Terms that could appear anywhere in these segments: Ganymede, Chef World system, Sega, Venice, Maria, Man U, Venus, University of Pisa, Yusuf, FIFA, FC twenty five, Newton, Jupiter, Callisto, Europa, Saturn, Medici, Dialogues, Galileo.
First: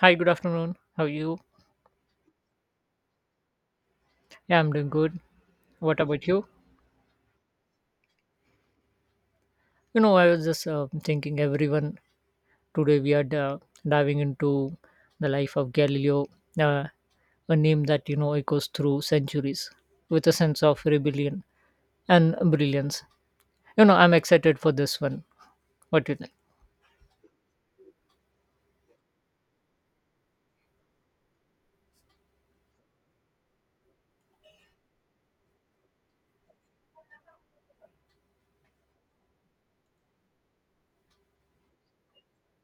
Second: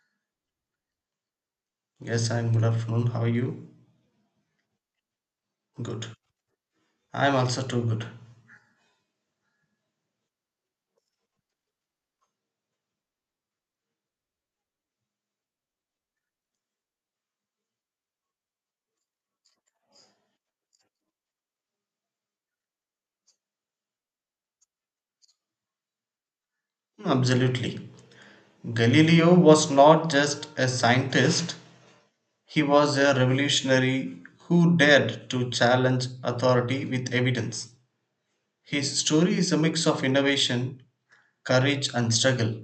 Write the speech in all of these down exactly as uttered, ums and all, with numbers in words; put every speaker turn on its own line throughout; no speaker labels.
Hi, good afternoon. How are you?
Yes, I'm good afternoon. How are you?
Yeah, I'm doing good. What
Good.
about you?
I'm also too good.
You know, I was just uh, thinking everyone today we are uh, diving into the life of Galileo, uh, a name that you know echoes through centuries with a sense of rebellion and brilliance. You know, I'm excited for this one. What do you think?
Hmm, absolutely. Galileo was not just a scientist, he was a revolutionary who dared to challenge authority with evidence. His story is a mix of innovation, courage, and struggle.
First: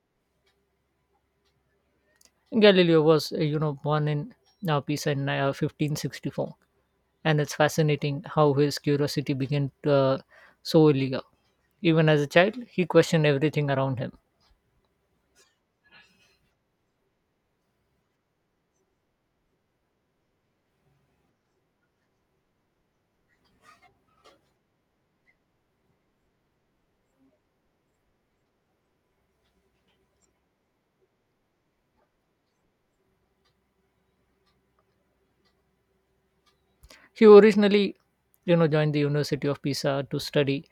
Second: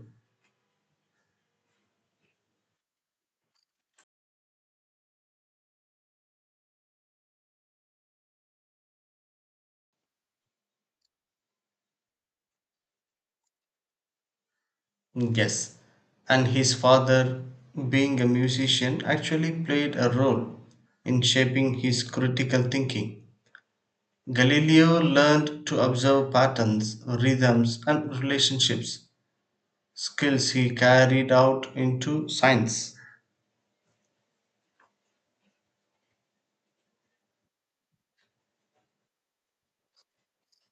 Galileo was, uh, you know, born in uh, Pisa in uh, fifteen sixty-four, and it's fascinating how his curiosity began uh, so early. Even as a child, he questioned everything around him.
Yes, and his father, being a musician, actually played a role in shaping his critical thinking. Galileo learned to observe patterns, rhythms, and relationships, skills he carried out into science.
He originally, you know, joined the University of Pisa to study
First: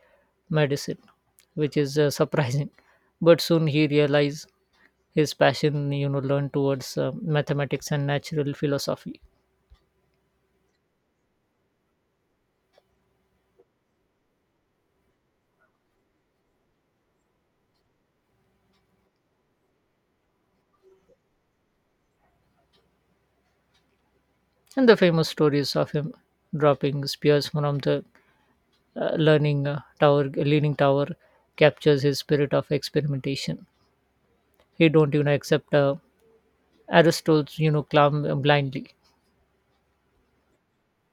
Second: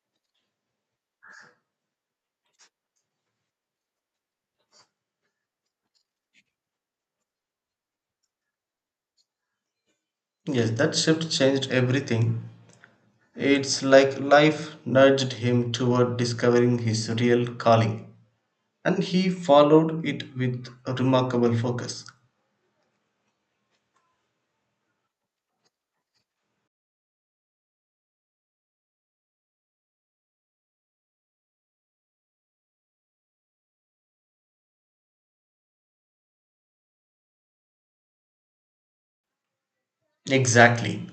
medicine, which is uh, surprising. But soon he realized his passion, you know, learned towards uh, mathematics and natural philosophy.
Yes, that shift changed everything. It's like life nudged him toward discovering his real calling, and he followed it with remarkable focus.
And the famous stories of him dropping spears from the uh, learning uh, tower, leaning tower, captures his spirit of experimentation. He don't, you know, accept uh, Aristotle's, you know, clam uh, blindly.
Exactly.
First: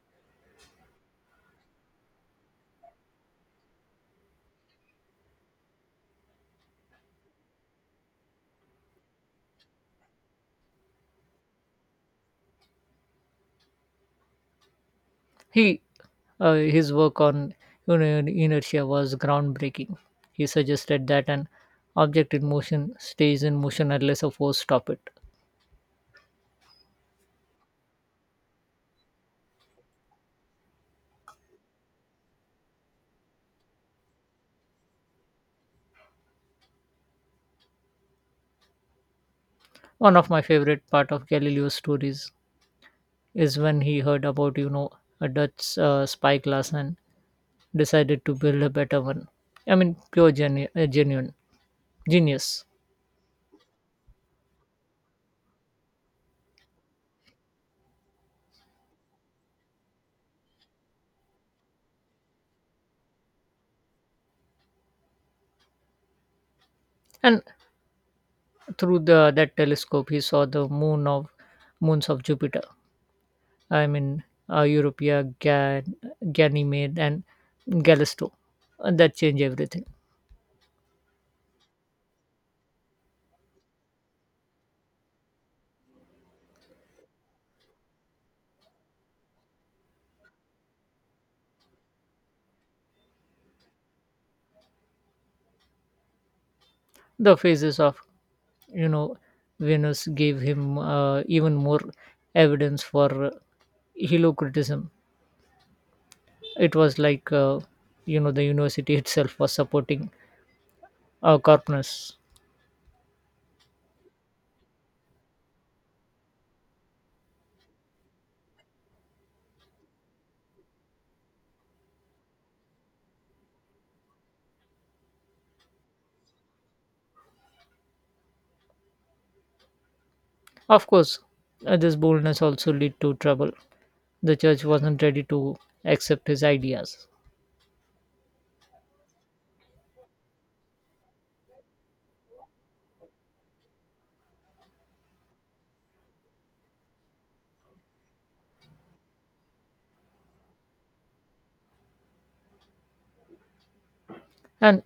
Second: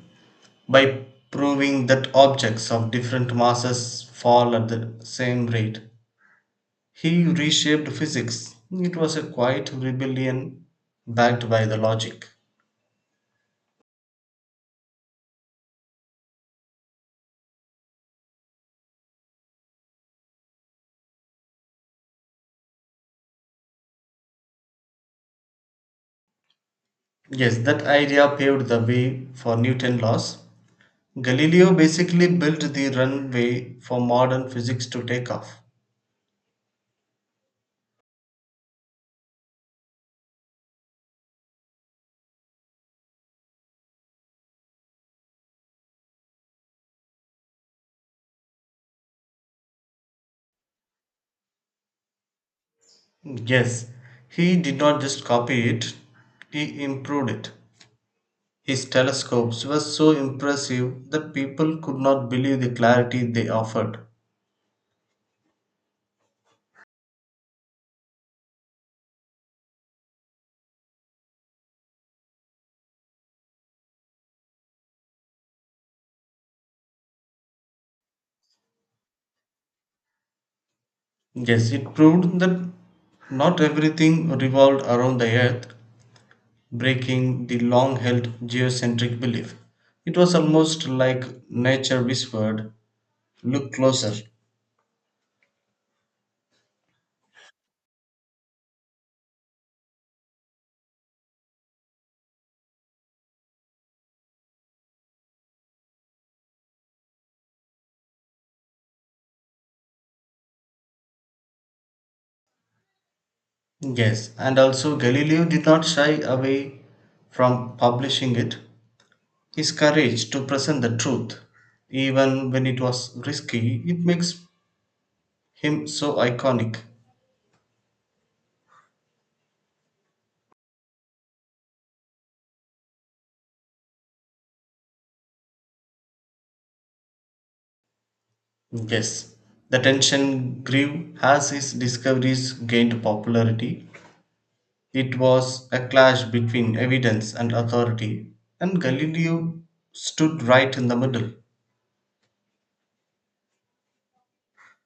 By proving that objects of different masses fall at the same rate, he reshaped physics. It was a quiet rebellion backed by the logic.
He, uh, his work on iner- inertia was groundbreaking. He suggested that an object in motion stays in motion unless a force stops it.
Yes, that idea paved the way for Newton's laws. Galileo basically built the runway for modern physics to take off.
One of my favorite part of Galileo's stories is when he heard about you know a Dutch uh, spyglass and decided to build a better one. I mean, pure genu- uh, genuine genius.
Yes, he did not just copy it, he improved it. His telescopes were so impressive that people could not believe the clarity they offered.
And through the that telescope, he saw the moon of moons of Jupiter. I mean, uh, Europea, Gan- Ganymede, and Callisto. And that changed everything.
Yes, it proved that not everything revolved around the Earth, breaking the long held geocentric belief. It was almost like nature whispered, "Look closer."
The phases of, you know, Venus gave him uh, even more evidence for uh, heliocriticism. It was like, uh, you know, the university itself was supporting uh, Corpus.
Yes, and also Galileo did not shy away from publishing it. His courage to present the truth, even when it was risky, it makes him so iconic.
Of course, uh, this boldness also led to trouble. The church wasn't ready to accept his ideas.
Yes, the tension grew as his discoveries gained popularity. It was a clash between evidence and authority, and Galileo stood right in the middle.
And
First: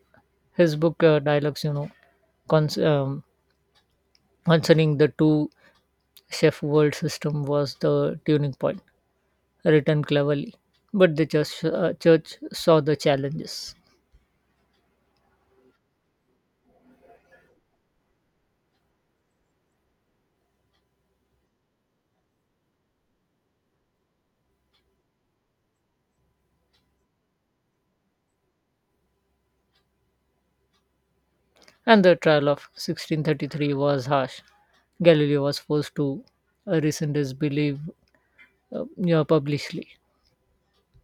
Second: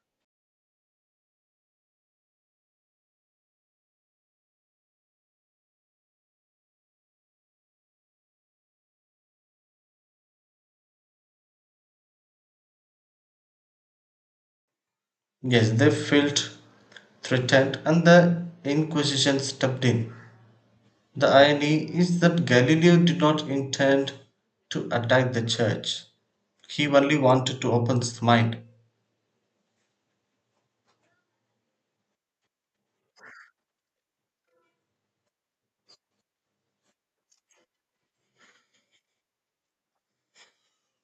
his book, uh, Dialogues, you know, cons- um, concerning the two Chef World system was the turning point, written cleverly. But the church, uh, church saw the challenges,
Yes, they felt threatened, and the Inquisition stepped in. The irony is that Galileo did not intend to attack the church, he only wanted to open his mind.
and the trial of sixteen thirty-three was harsh. Galileo was forced to uh, rescind his belief uh, you know, publicly,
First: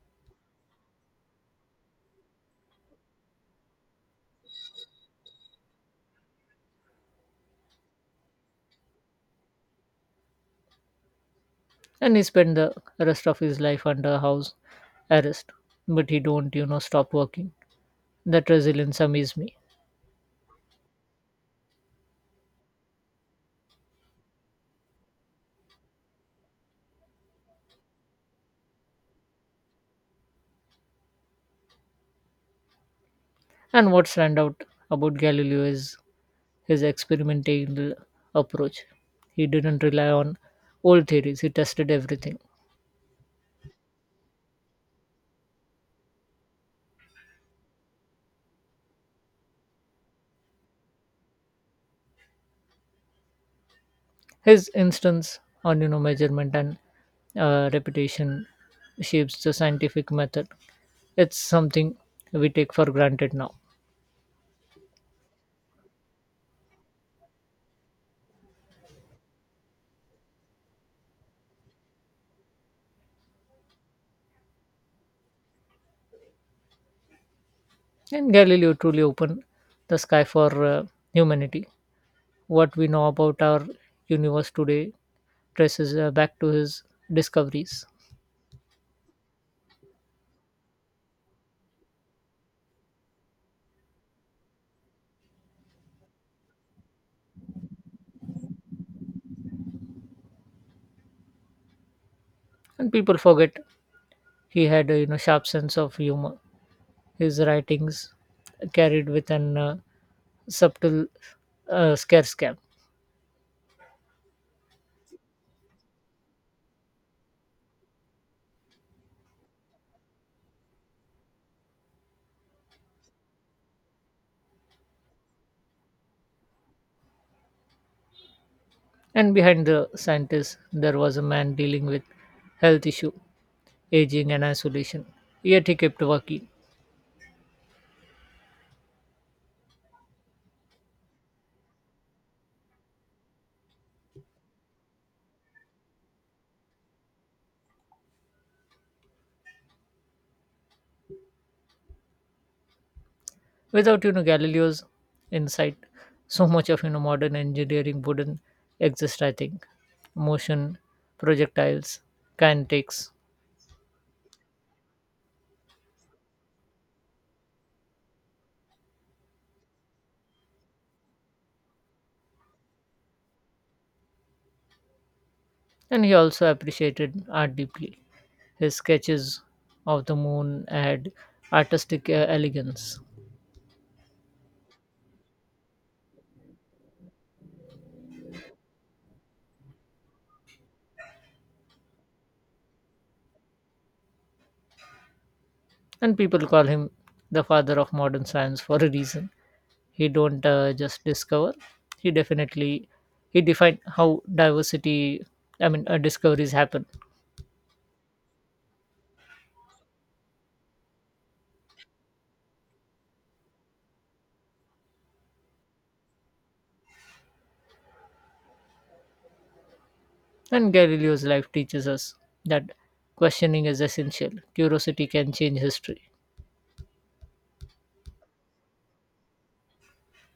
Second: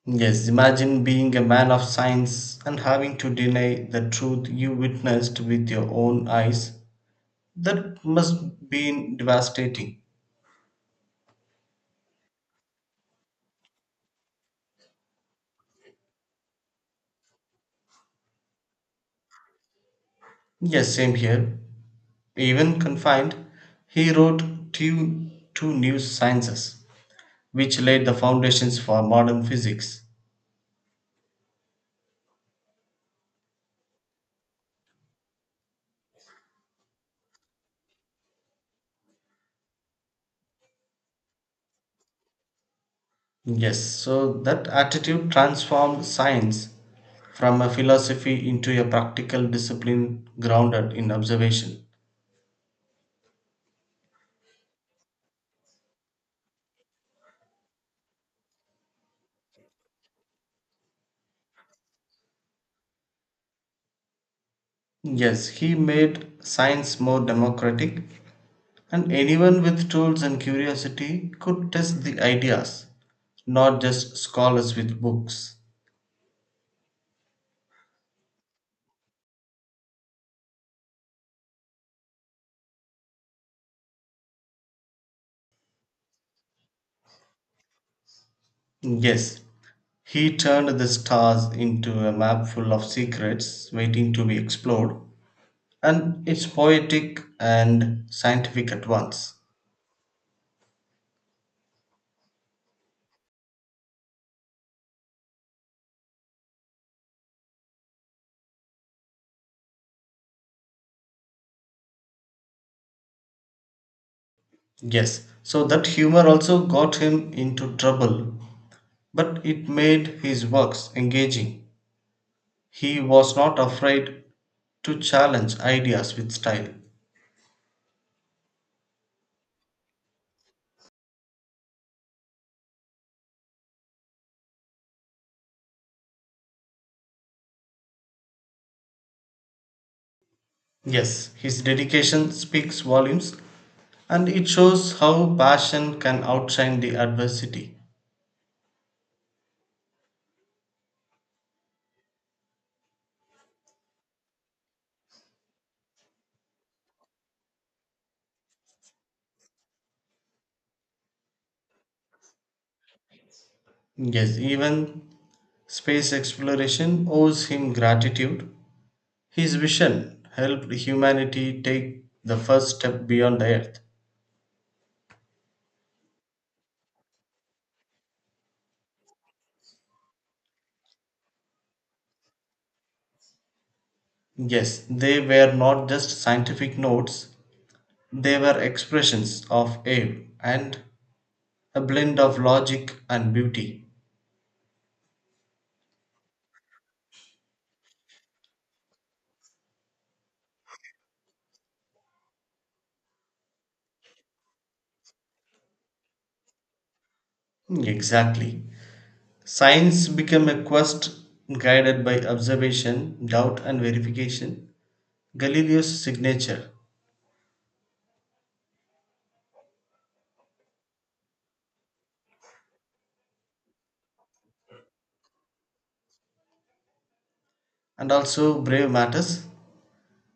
Yes, imagine being a man of science and having to deny the truth you witnessed with your own eyes. That must be devastating.
and he spent the rest of his life under house arrest. But he don't, you know, stop working. That resilience amazed me.
Yes, same here. Even confined, he wrote two, two new sciences, which laid the foundations for modern physics.
And what stand out about Galileo is his experimental approach. He didn't rely on old theories. He tested everything.
Yes, so that attitude transformed science from a philosophy into a practical discipline grounded in observation.
His instance on you know measurement and uh, repetition shapes the scientific method. It's something we take for granted now.
Yes, he made science more democratic, and anyone with tools and curiosity could test the ideas, not just scholars with books.
And Galileo truly opened the sky for uh, humanity. What we know about our universe today traces uh, back to his discoveries.
Yes, he turned the stars into a map full of secrets waiting to be explored, and it's poetic and scientific at once.
And people forget he had a you know sharp sense of humor. His writings carried with an uh, subtle uh, scarce cap.
Yes, so that humor also got him into trouble, but it made his works engaging. He was not afraid to challenge ideas with style.
And behind the scientist, there was a man dealing with health issue, aging, and isolation. Yet he kept working.
Yes, his dedication speaks volumes and it shows how passion can outshine the adversity.
Without you know Galileo's insight, so much of you know modern engineering wouldn't exist. I think motion, projectiles, kinetics,
Yes, even space exploration owes him gratitude. His vision helped humanity take the first step beyond the Earth.
and he also appreciated art deeply. His sketches of the moon had artistic uh, elegance,
Yes, they were not just scientific notes, they were expressions of awe and a blend of logic and beauty.
and people call him the father of modern science for a reason. He don't uh, just discover, he definitely, he defined how diversity I mean uh, discoveries happen.
Exactly. Science became a quest guided by observation, doubt, and verification. Galileo's signature,
And Galileo's life teaches us that questioning is essential, curiosity can change history.
and also brave matters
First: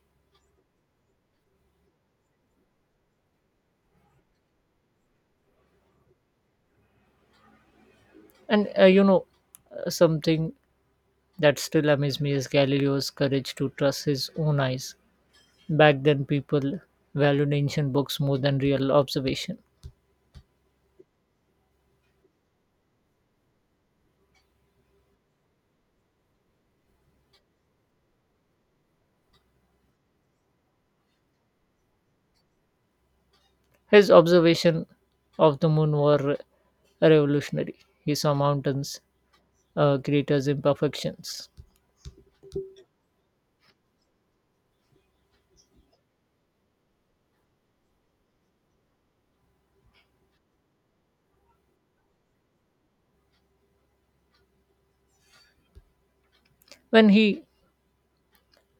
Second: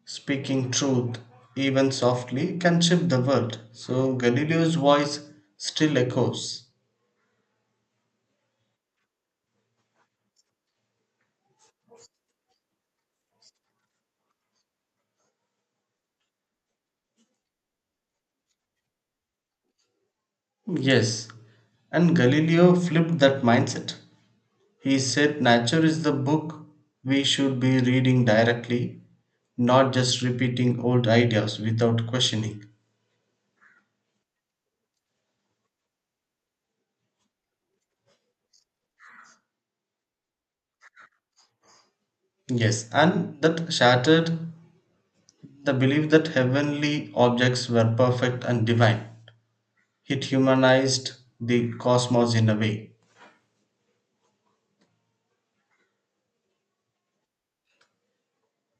speaking truth, even softly, can shift the world. So Galileo's voice still echoes.
And uh, you know uh, something that still amazes me is Galileo's courage to trust his own eyes. Back then people valued ancient books more than real observation.
Yes, and Galileo flipped that mindset. He said nature is the book we should be reading directly, not just repeating old ideas without questioning.
His observations of the moon were revolutionary. He saw mountains, uh, craters, imperfections.
Yes, and that shattered the belief that heavenly objects were perfect and divine. It humanized the cosmos in a way.
When he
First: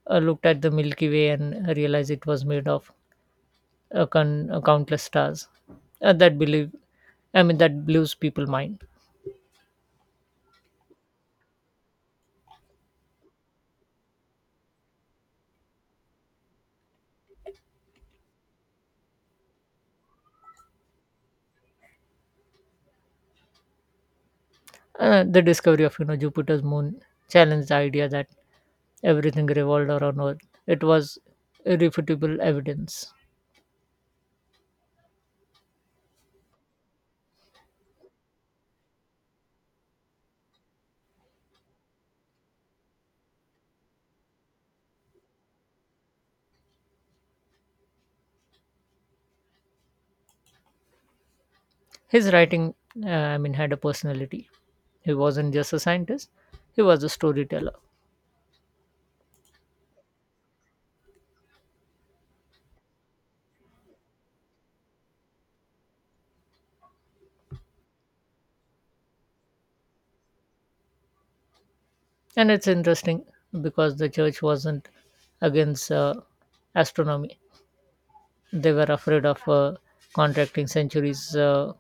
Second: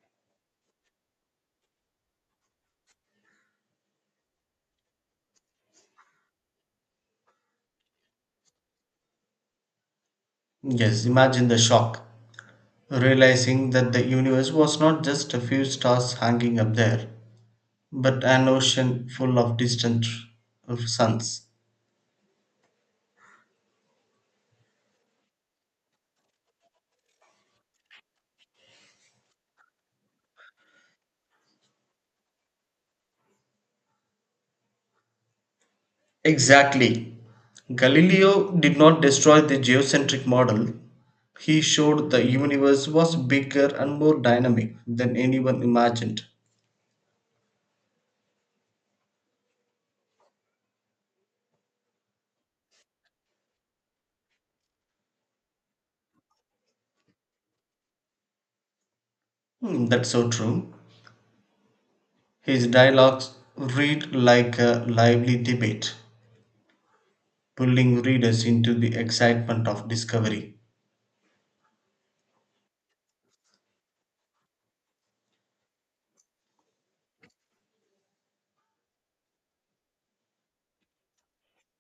uh, looked at the Milky Way and realized it was made of uh, con- uh, countless stars, uh, that believe, I mean, that blows people mind.
Yes, imagine the shock, realizing that the universe was not just a few stars hanging up there, but an ocean full of distant uh, suns.
Uh, the discovery of you know Jupiter's moon challenged the idea that everything revolved around Earth. It was irrefutable evidence.
Exactly. Galileo did not destroy the geocentric model. He showed the universe was bigger and more dynamic than anyone imagined.
His writing, uh, I mean, had a personality. He wasn't just a scientist, he was a storyteller.
Hmm, that's so true. His dialogues read like a lively debate, pulling readers into the excitement of discovery.
And it's interesting because the church wasn't against uh, astronomy, they were afraid of uh, contracting centuries uh,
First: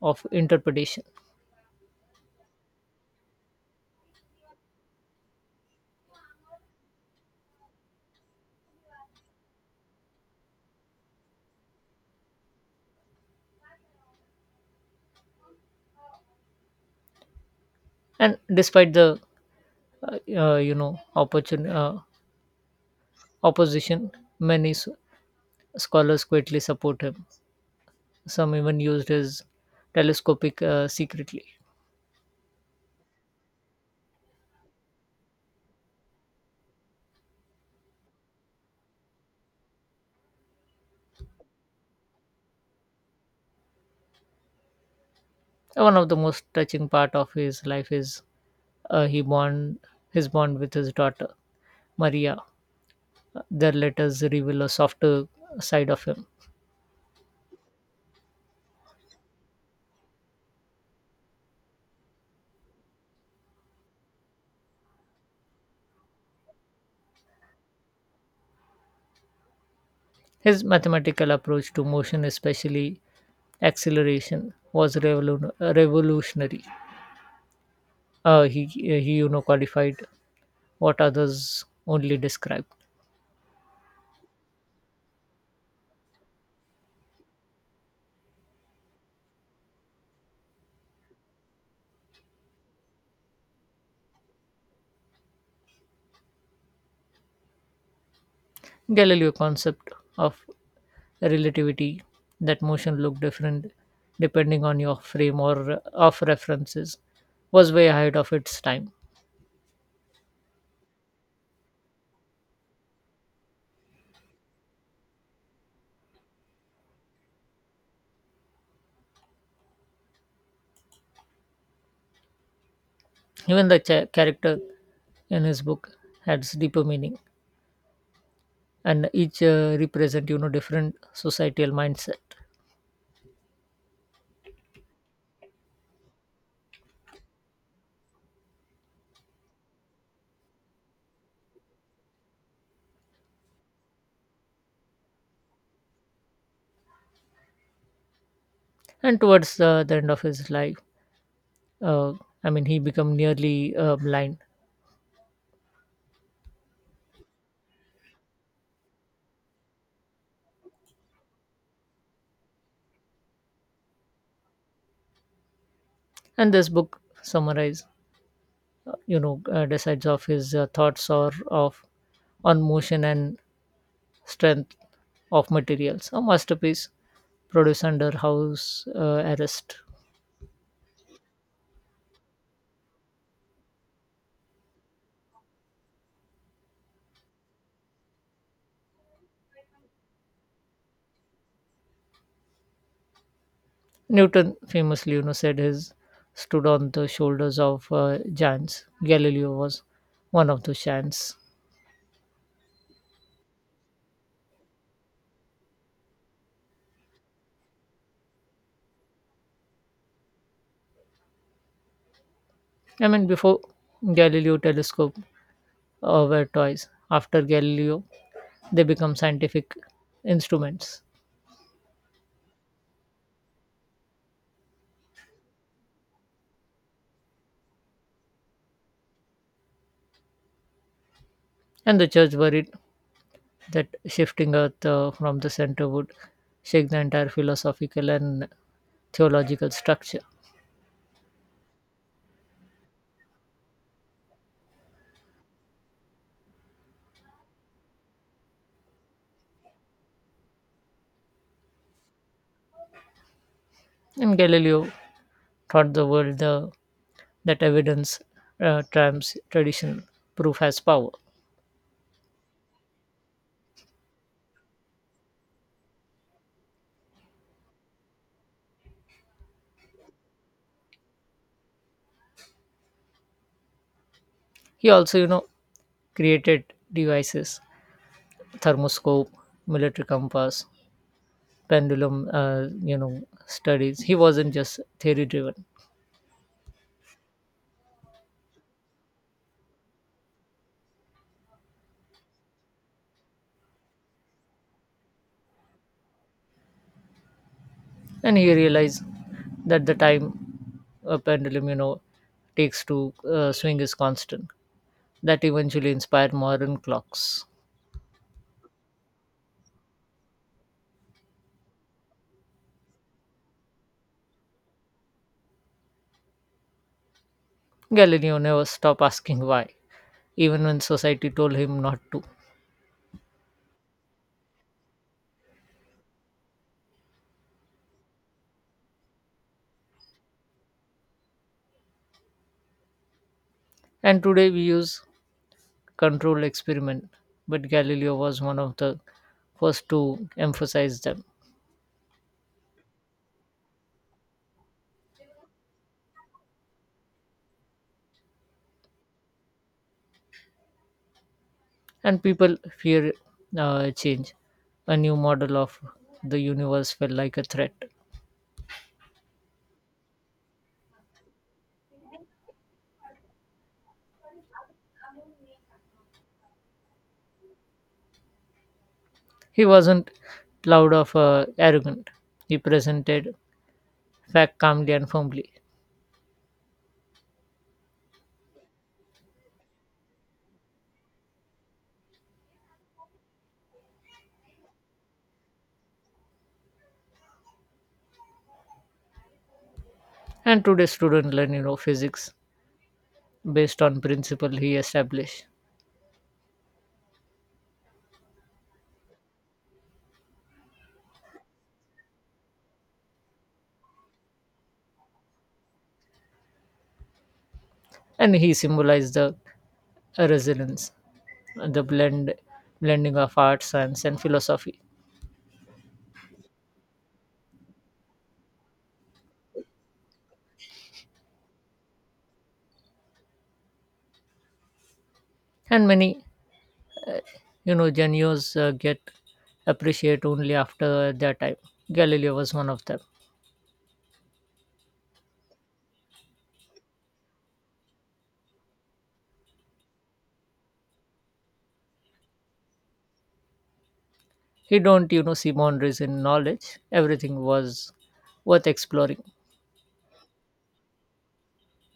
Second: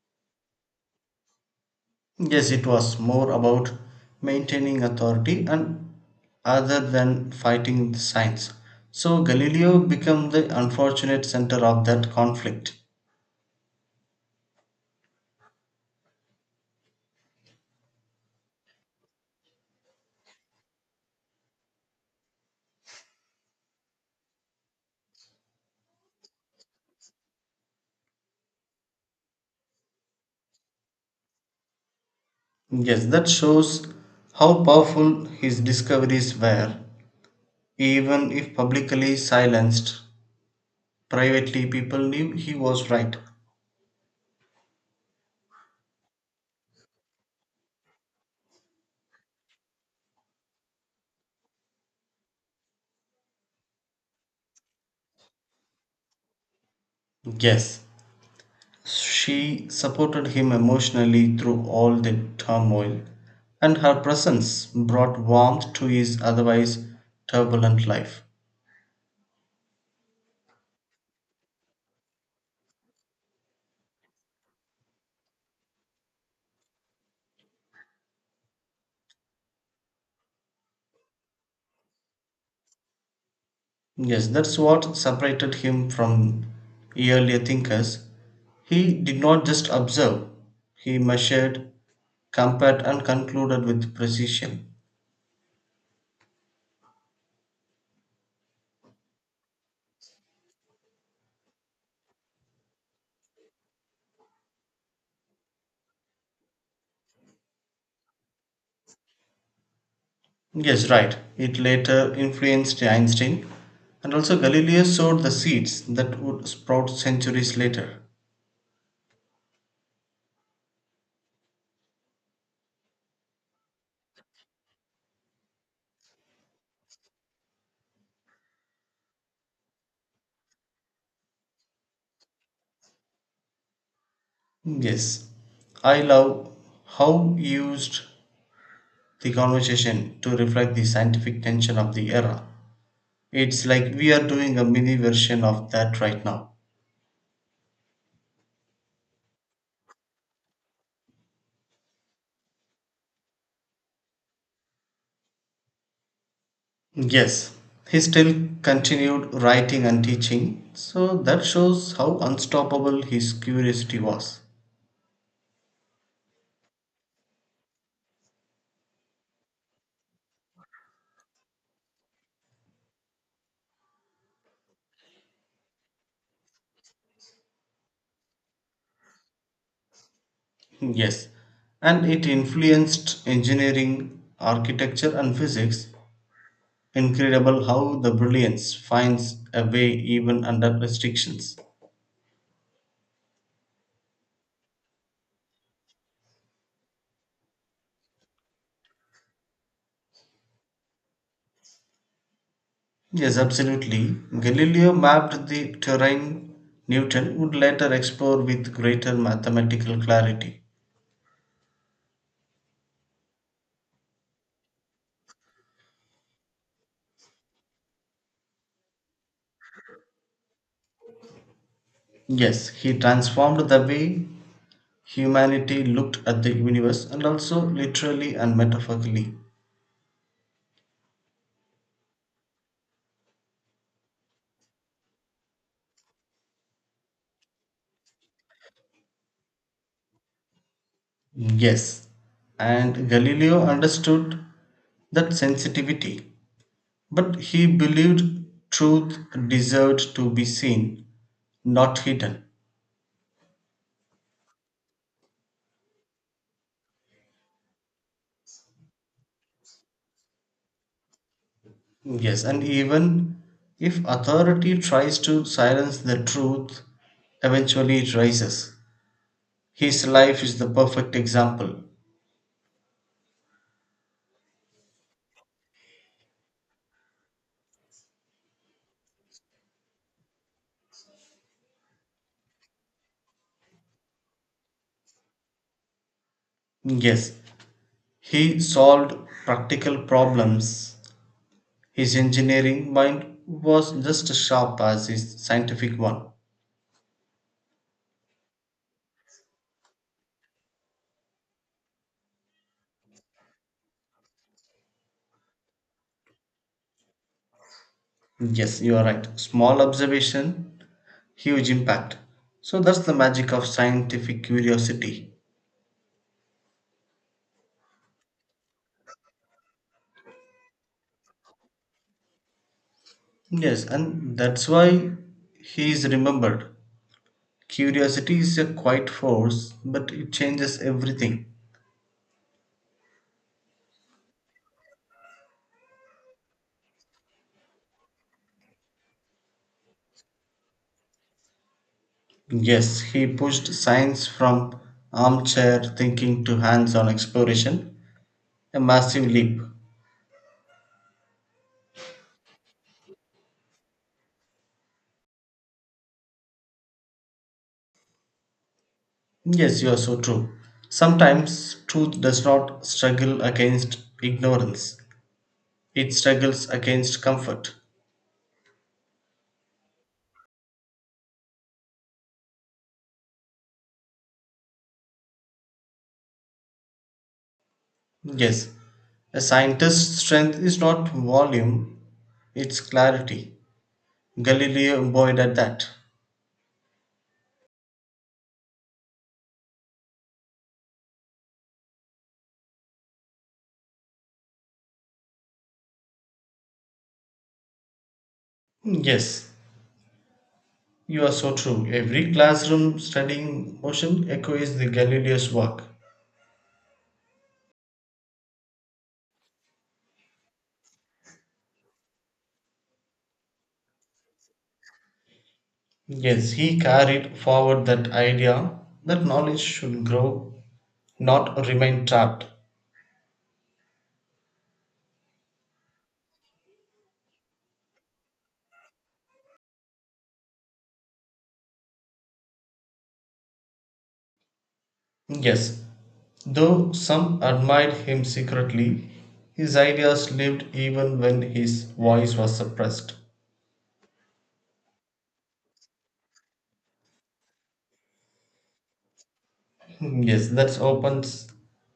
of interpretation.
Yes, it was more about maintaining authority and other than fighting the science. So Galileo became the unfortunate center of that conflict.
And despite the uh, uh, you know opportun- uh, opposition, many s- scholars quietly support him. Some even used his telescopic uh, secretly.
Yes, that shows how powerful his discoveries were. Even if publicly silenced, privately people knew he was right.
One of the most touching part of his life is uh, he bond his bond with his daughter Maria. Their letters reveal a softer side of him.
Yes, she supported him emotionally through all the turmoil, and her presence brought warmth to his otherwise turbulent life.
His mathematical approach to motion, especially acceleration, was revolu- revolutionary. Uh, he uh, he you know qualified what others only describe.
Yes, that's what separated him from earlier thinkers. He did not just observe, he measured, compared, and concluded with precision.
Galileo concept of relativity that motion looked different depending on your frame or uh, of references was way ahead of its time.
Yes, right. It later influenced Einstein, and also Galileo sowed the seeds that would sprout centuries later.
Even the cha- character in his book has deeper meaning, and each uh, represent you know different societal mindset.
Yes, I love how used the conversation to reflect the scientific tension of the era. It's like we are doing a mini version of that right now.
And towards the, the end of his life, uh, I mean, he become nearly uh, blind.
Yes, he still continued writing and teaching, so that shows how unstoppable his curiosity was.
And this book summarize, uh, you know, uh, decides of his uh, thoughts or of on motion and strength of materials. A masterpiece produced under house uh, arrest.
Yes, and it influenced engineering, architecture, and physics. Incredible how the brilliance finds a way even under restrictions.
Newton famously, you know, said his stood on the shoulders of uh, giants. Galileo was one of those giants.
Yes, absolutely. Galileo mapped the terrain Newton would later explore with greater mathematical clarity.
I mean, before Galileo telescope uh, were toys. After Galileo, they become scientific instruments.
Yes, he transformed the way humanity looked at the universe and also literally and metaphorically.
And the church worried that shifting Earth uh, from the center would shake the entire philosophical and theological structure.
Yes, and Galileo understood that sensitivity, but he believed truth deserved to be seen, not hidden.
And Galileo taught the world the, that evidence uh, trumps tradition. Proof has power.
Yes, and even if authority tries to silence the truth, eventually it rises. His life is the perfect example.
He also you know created devices, thermoscope, military compass, pendulum, uh, you know, studies. He wasn't just theory driven,
Yes, he solved practical problems. His engineering mind was just as sharp as his scientific one.
and he realized that the time a pendulum, you know, takes to uh, swing is constant. That eventually inspired modern clocks.
Yes, you are right. Small observation, huge impact. So that's the magic of scientific curiosity.
Galileo never stopped asking why, even when society told him not to.
Yes, and that's why he is remembered. Curiosity is a quiet force, but it changes everything.
And today we use controlled experiment, but Galileo was one of the first to emphasize them.
Yes, he pushed science from armchair thinking to hands on exploration, a massive leap.
And people fear uh, change. A new model of the universe felt like a threat.
Yes, you are so true. Sometimes truth does not struggle against ignorance, it struggles against comfort.
He wasn't loud or uh, arrogant. He presented fact calmly and firmly.
Yes, a scientist's strength is not volume, it's clarity. Galileo embodied that.
And today, students learn, you know, physics based on principle he established,
Yes, you are so true. Every classroom studying motion echoes the Galileo's work.
and he symbolized the uh, resilience, the blend, blending of art, science, and philosophy.
Yes, he carried forward that idea that knowledge should grow, not remain trapped.
And many, you know, genius uh, get appreciate only after their time. Galileo was one of them.
Yes, though some admired him secretly, his ideas lived even when his voice was suppressed.
He don't, you know, see boundaries in knowledge. Everything was worth exploring.
Yes, that's opens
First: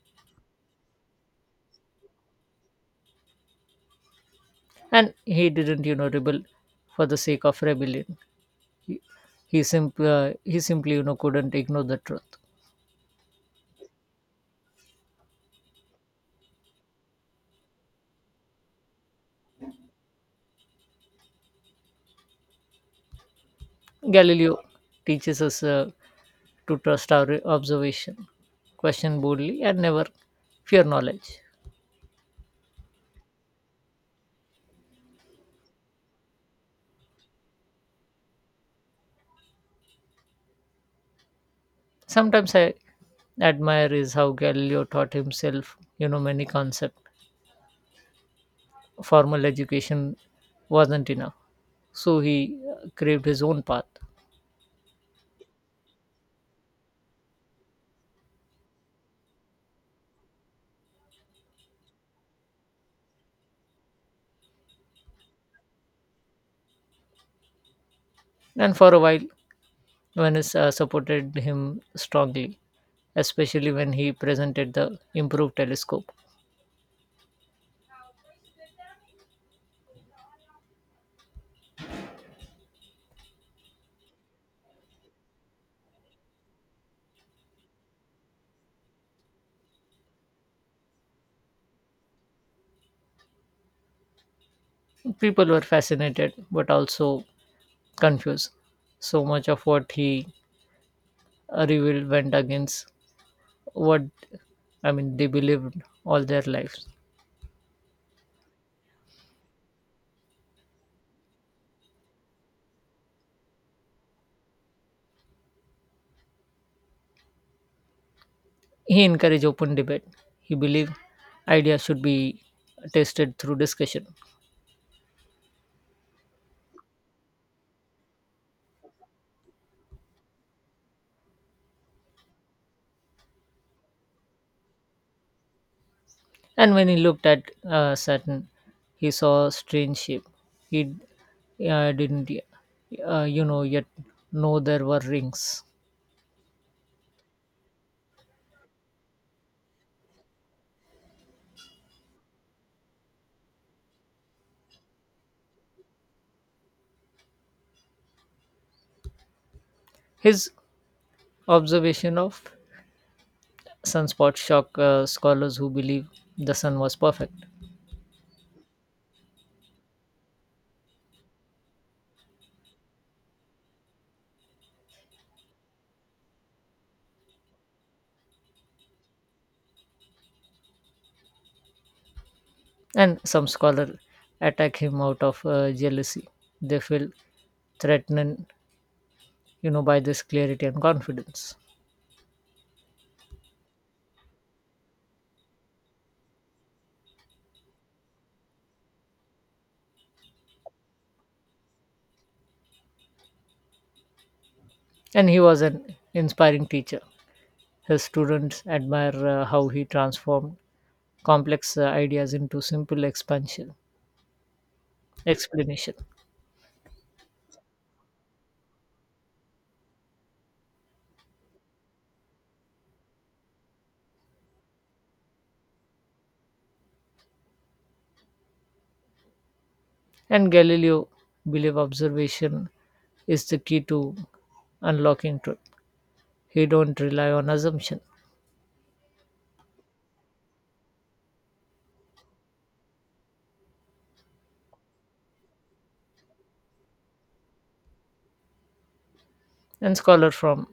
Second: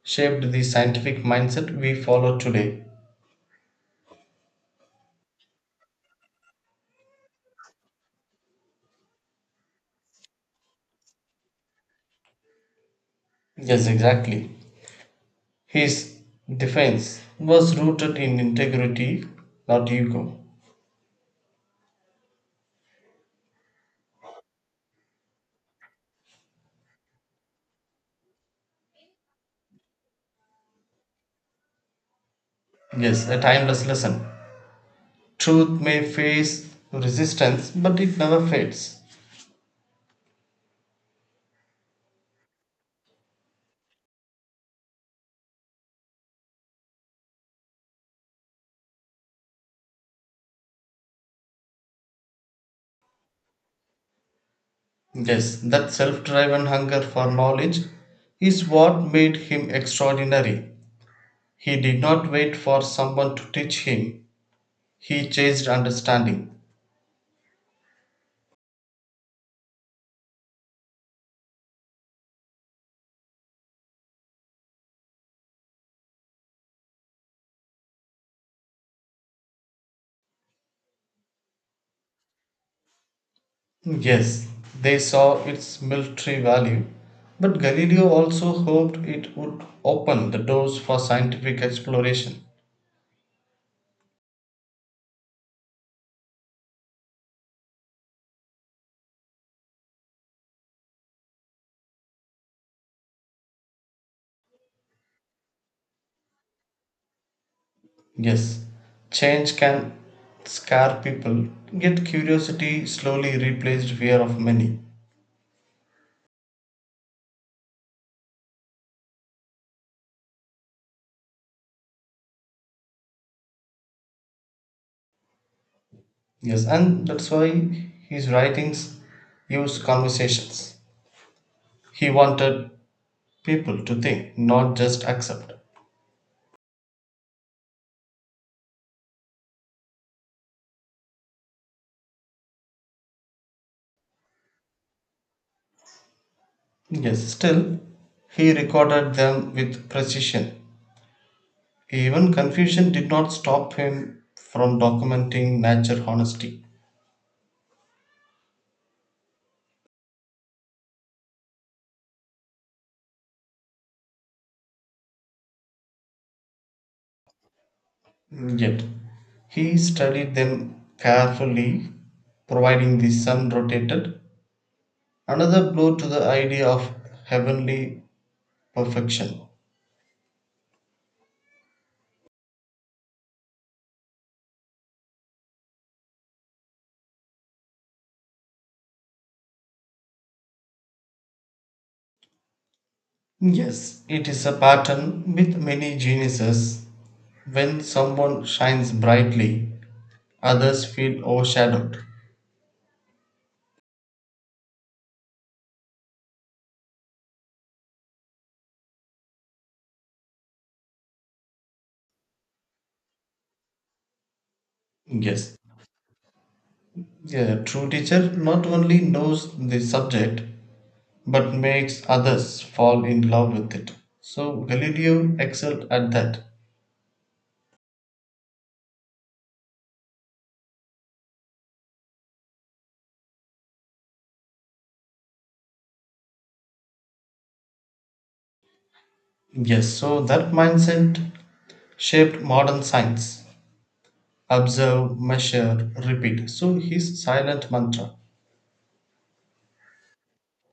shaped the scientific mindset we follow today.
And he didn't, you know, rebel for the sake of rebellion. He, he, simply, uh, he simply, you know, couldn't ignore the truth.
Yes, exactly. His defense was rooted in integrity, not ego.
Galileo teaches us uh, to trust our observation, question boldly, and never fear knowledge.
Yes, a timeless lesson. Truth may face resistance, but it never fades.
Sometimes I admire is how Galileo taught himself, you know, many concepts. Formal education wasn't enough, so he uh, craved his own path.
Yes, that self driven hunger for knowledge is what made him extraordinary. He did not wait for someone to teach him, he chased understanding.
And for a while, Venice uh, supported him strongly, especially when he presented the improved telescope.
Yes, they saw its military value, but Galileo also hoped it would open the doors for scientific exploration.
People were fascinated but also confused. So much of what he uh, revealed went against what I mean they believed all their lives.
Yes, change can scare people, yet curiosity slowly replaced fear of many.
He encouraged open debate. He believed ideas should be tested through discussion.
Yes, and that's why his writings use conversations. He wanted people to think, not just accept.
And when he looked at uh, Saturn, he saw a strange shape. He uh, didn't, uh, you know, Yet know there were rings.
Yes, still, he recorded them with precision. Even confusion did not stop him from documenting nature honesty.
His observation of sunspots shocked uh, scholars who believe the sun was perfect,
Yet, he studied them carefully, providing the sun rotated another blow to the idea of heavenly perfection.
and some scholars attack him out of uh, jealousy. They feel threatened, you know, by this clarity and confidence.
Yes, it is a pattern with many geniuses. When someone shines brightly, others feel overshadowed.
And he was an inspiring teacher. His students admire uh, how he transformed complex uh, ideas into simple expansion
Yes,
explanation,
a true teacher not only knows the subject but makes others fall in love with it. So Galileo excelled at that.
and Galileo believed observation is the key to unlocking truth. He don't rely on assumption.
Yes, so that mindset shaped modern science. Observe, measure, repeat. So his silent mantra.
And scholars from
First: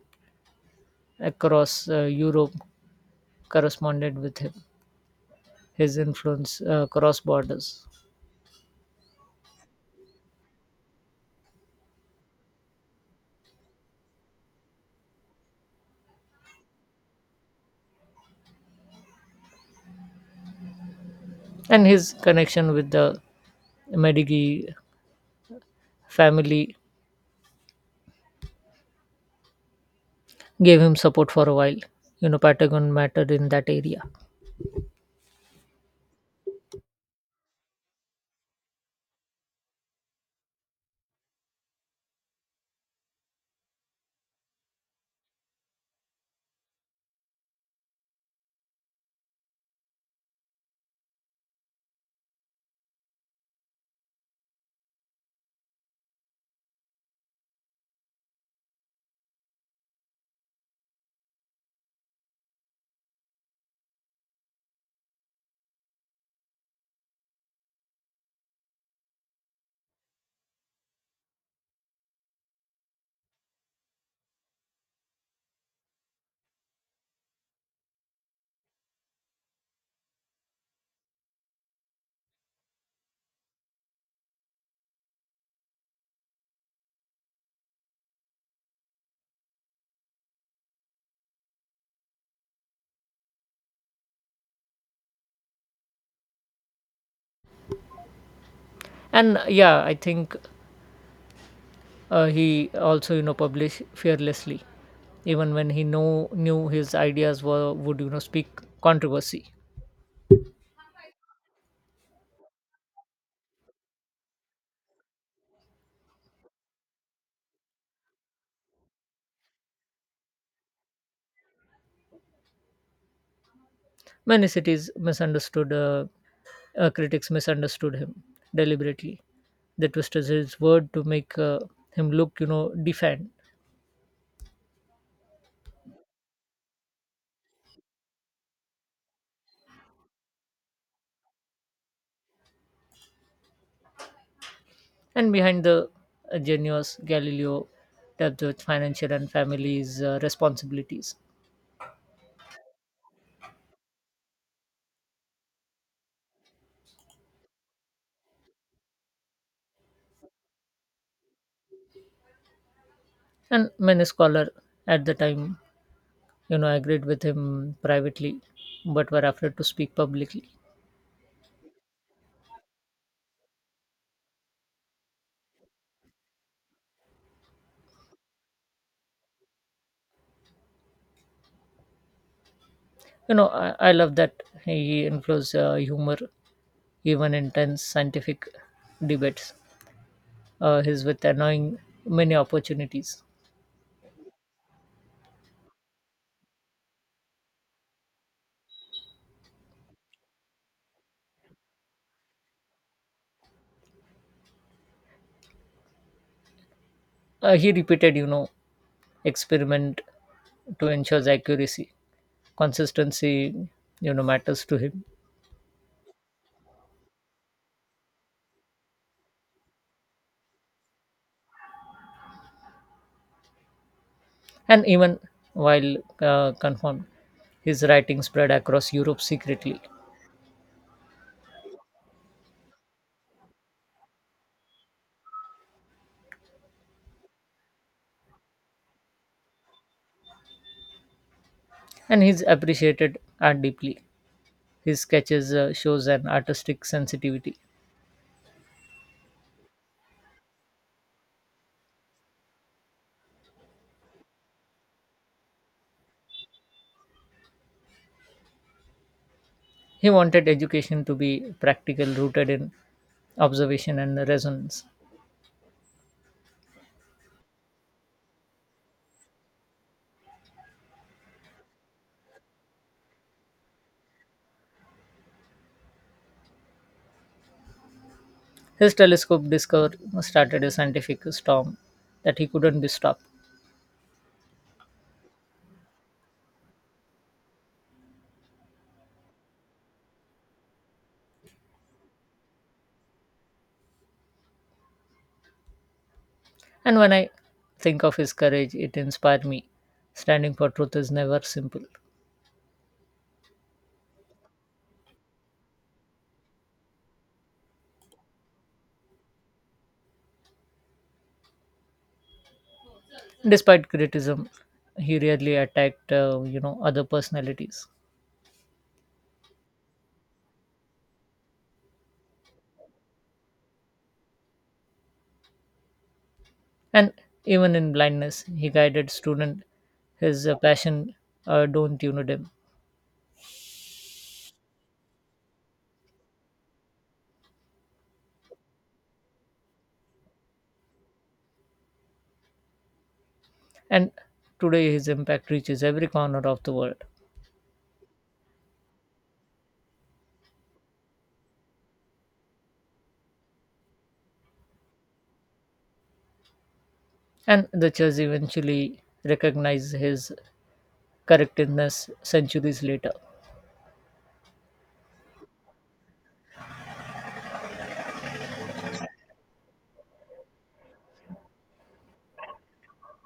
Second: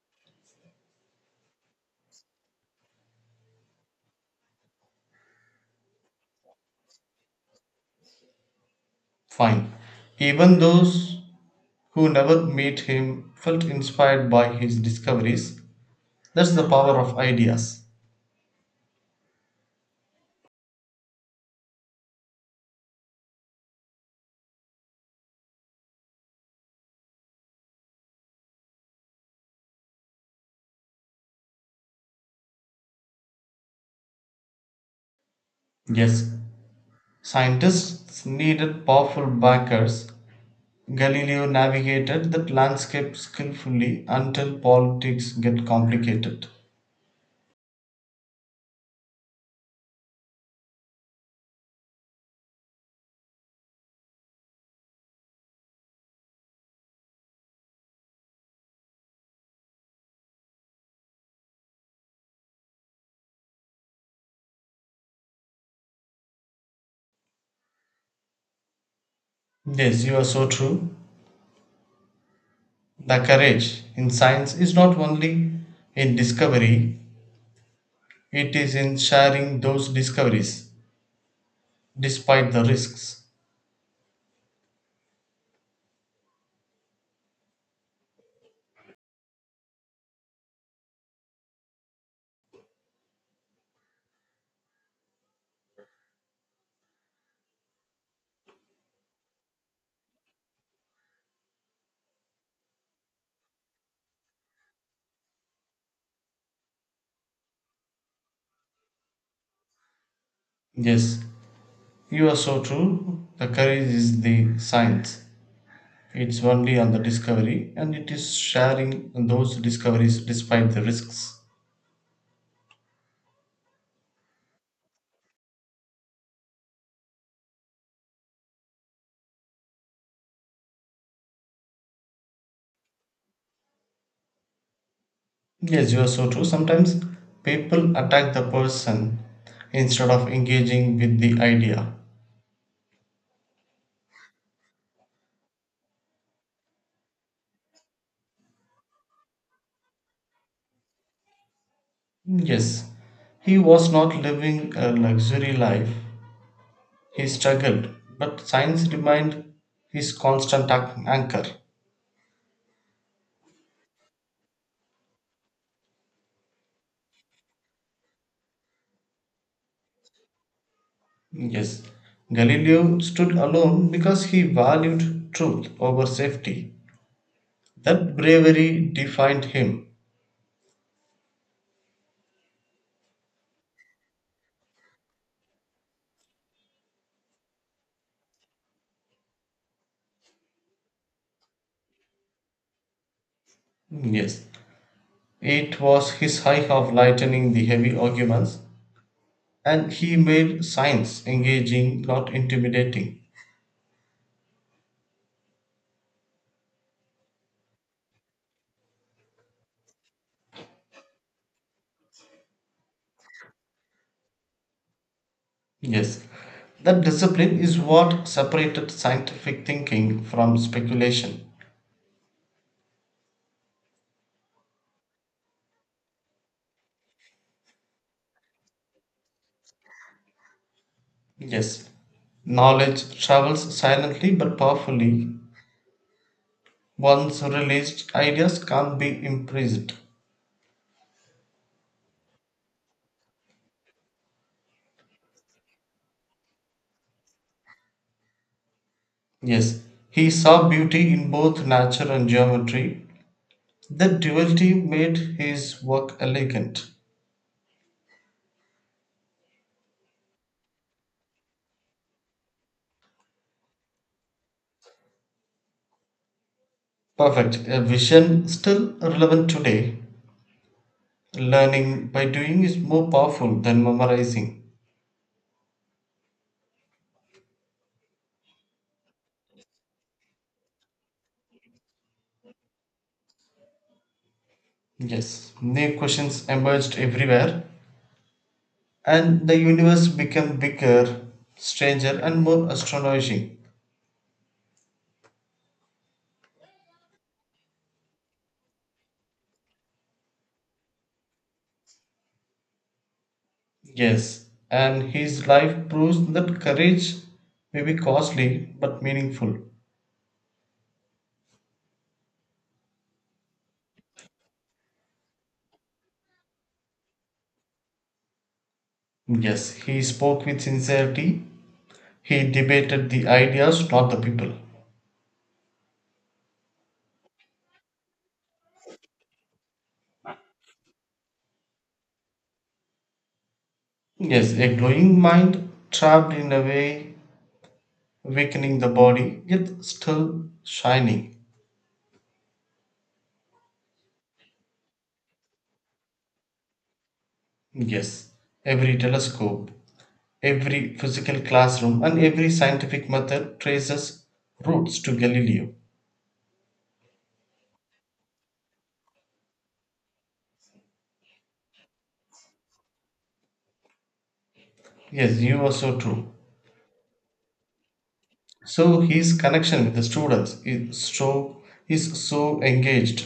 across uh, Europe corresponded with him. His influence uh, cross borders,
Fine. Even those who never met him felt inspired by his discoveries. That's the power of ideas.
and his connection with the Medici family gave him support for a while. You know patagon mattered in that area.
Yes, scientists needed powerful backers. Galileo navigated that landscape skillfully until politics get complicated. Yes, you are so true. The courage in science is not only in discovery, it is in sharing those discoveries despite the risks.
And uh, yeah I think uh, he also you know published fearlessly even when he know, knew his ideas were would you know speak controversy.
Yes, you are so true. The courage is the science. It's only on the discovery, and it is sharing those discoveries despite the risks.
Many cities misunderstood uh, uh, critics misunderstood him deliberately. They twisted his word to make uh, him look you know defiant.
Yes, you are so true. Sometimes people attack the person instead of engaging with the idea.
And behind the uh, genius, Galileo dealt with financial and family's uh, responsibilities.
Yes, he was not living a luxury life. He struggled, but science remained his constant an- anchor.
And many scholars at the time you know agreed with him privately, but were afraid to speak publicly.
Yes, Galileo stood alone because he valued truth over safety. That bravery defined him.
you know i, I love that he influenced uh, humor even intense scientific debates. Uh, he's with annoying many opportunities.
Yes, it was his eye of lightening the heavy arguments, and he made science engaging, not intimidating.
Uh, he repeated, you know, experiment to ensure accuracy, consistency, you know, matters to him.
Yes, that discipline is what separated scientific thinking from speculation.
And even while uh, confirmed, his writing spread across Europe secretly,
Yes, knowledge travels silently but powerfully. Once released, ideas can't be imprisoned.
and he's appreciated art deeply. His sketches uh, shows an artistic sensitivity.
Yes, he saw beauty in both nature and geometry, the duality made his work elegant,
He wanted education to be practical, rooted in observation and resonance.
perfect, a vision still relevant today. Learning by doing is more powerful than memorizing.
His telescope discovery started a scientific storm that he couldn't be stopped.
Yes, new questions emerged everywhere, and the universe became bigger, stranger, and more astonishing.
And when I think of his courage, it inspired me. Standing for truth is never simple.
Yes, and his life proves that courage may be costly but meaningful.
Despite criticism, he rarely attacked, uh, you know, other personalities.
Yes, he spoke with sincerity, he debated the ideas, not the people.
And even in blindness, he guided students. His uh, passion uh, don't unite him.
Yes, a glowing mind trapped in a way, weakening the body, yet still shining.
And today, his impact reaches every corner of the world.
Yes, every telescope, every physical classroom, and every scientific method traces roots to Galileo.
And the church eventually recognized his correctness centuries later.
Yes, you are so true. So his connection with the students is so is so engaged.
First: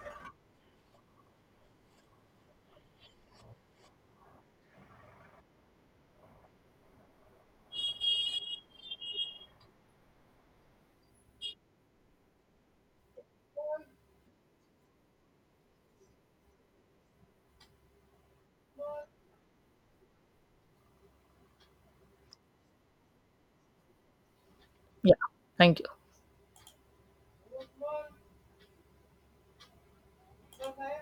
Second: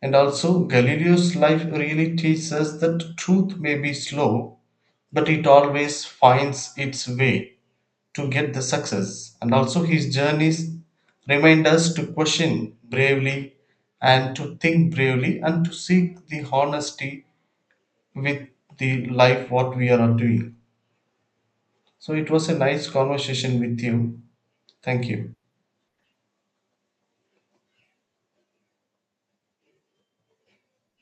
And also Galileo's life really teaches us that truth may be slow, but it always finds its way to get the success, and also his journeys remind us to question bravely and to think bravely and to seek the honesty with the life what we are doing. So it was a nice conversation with you. Thank
Yeah.
you.
Thank you.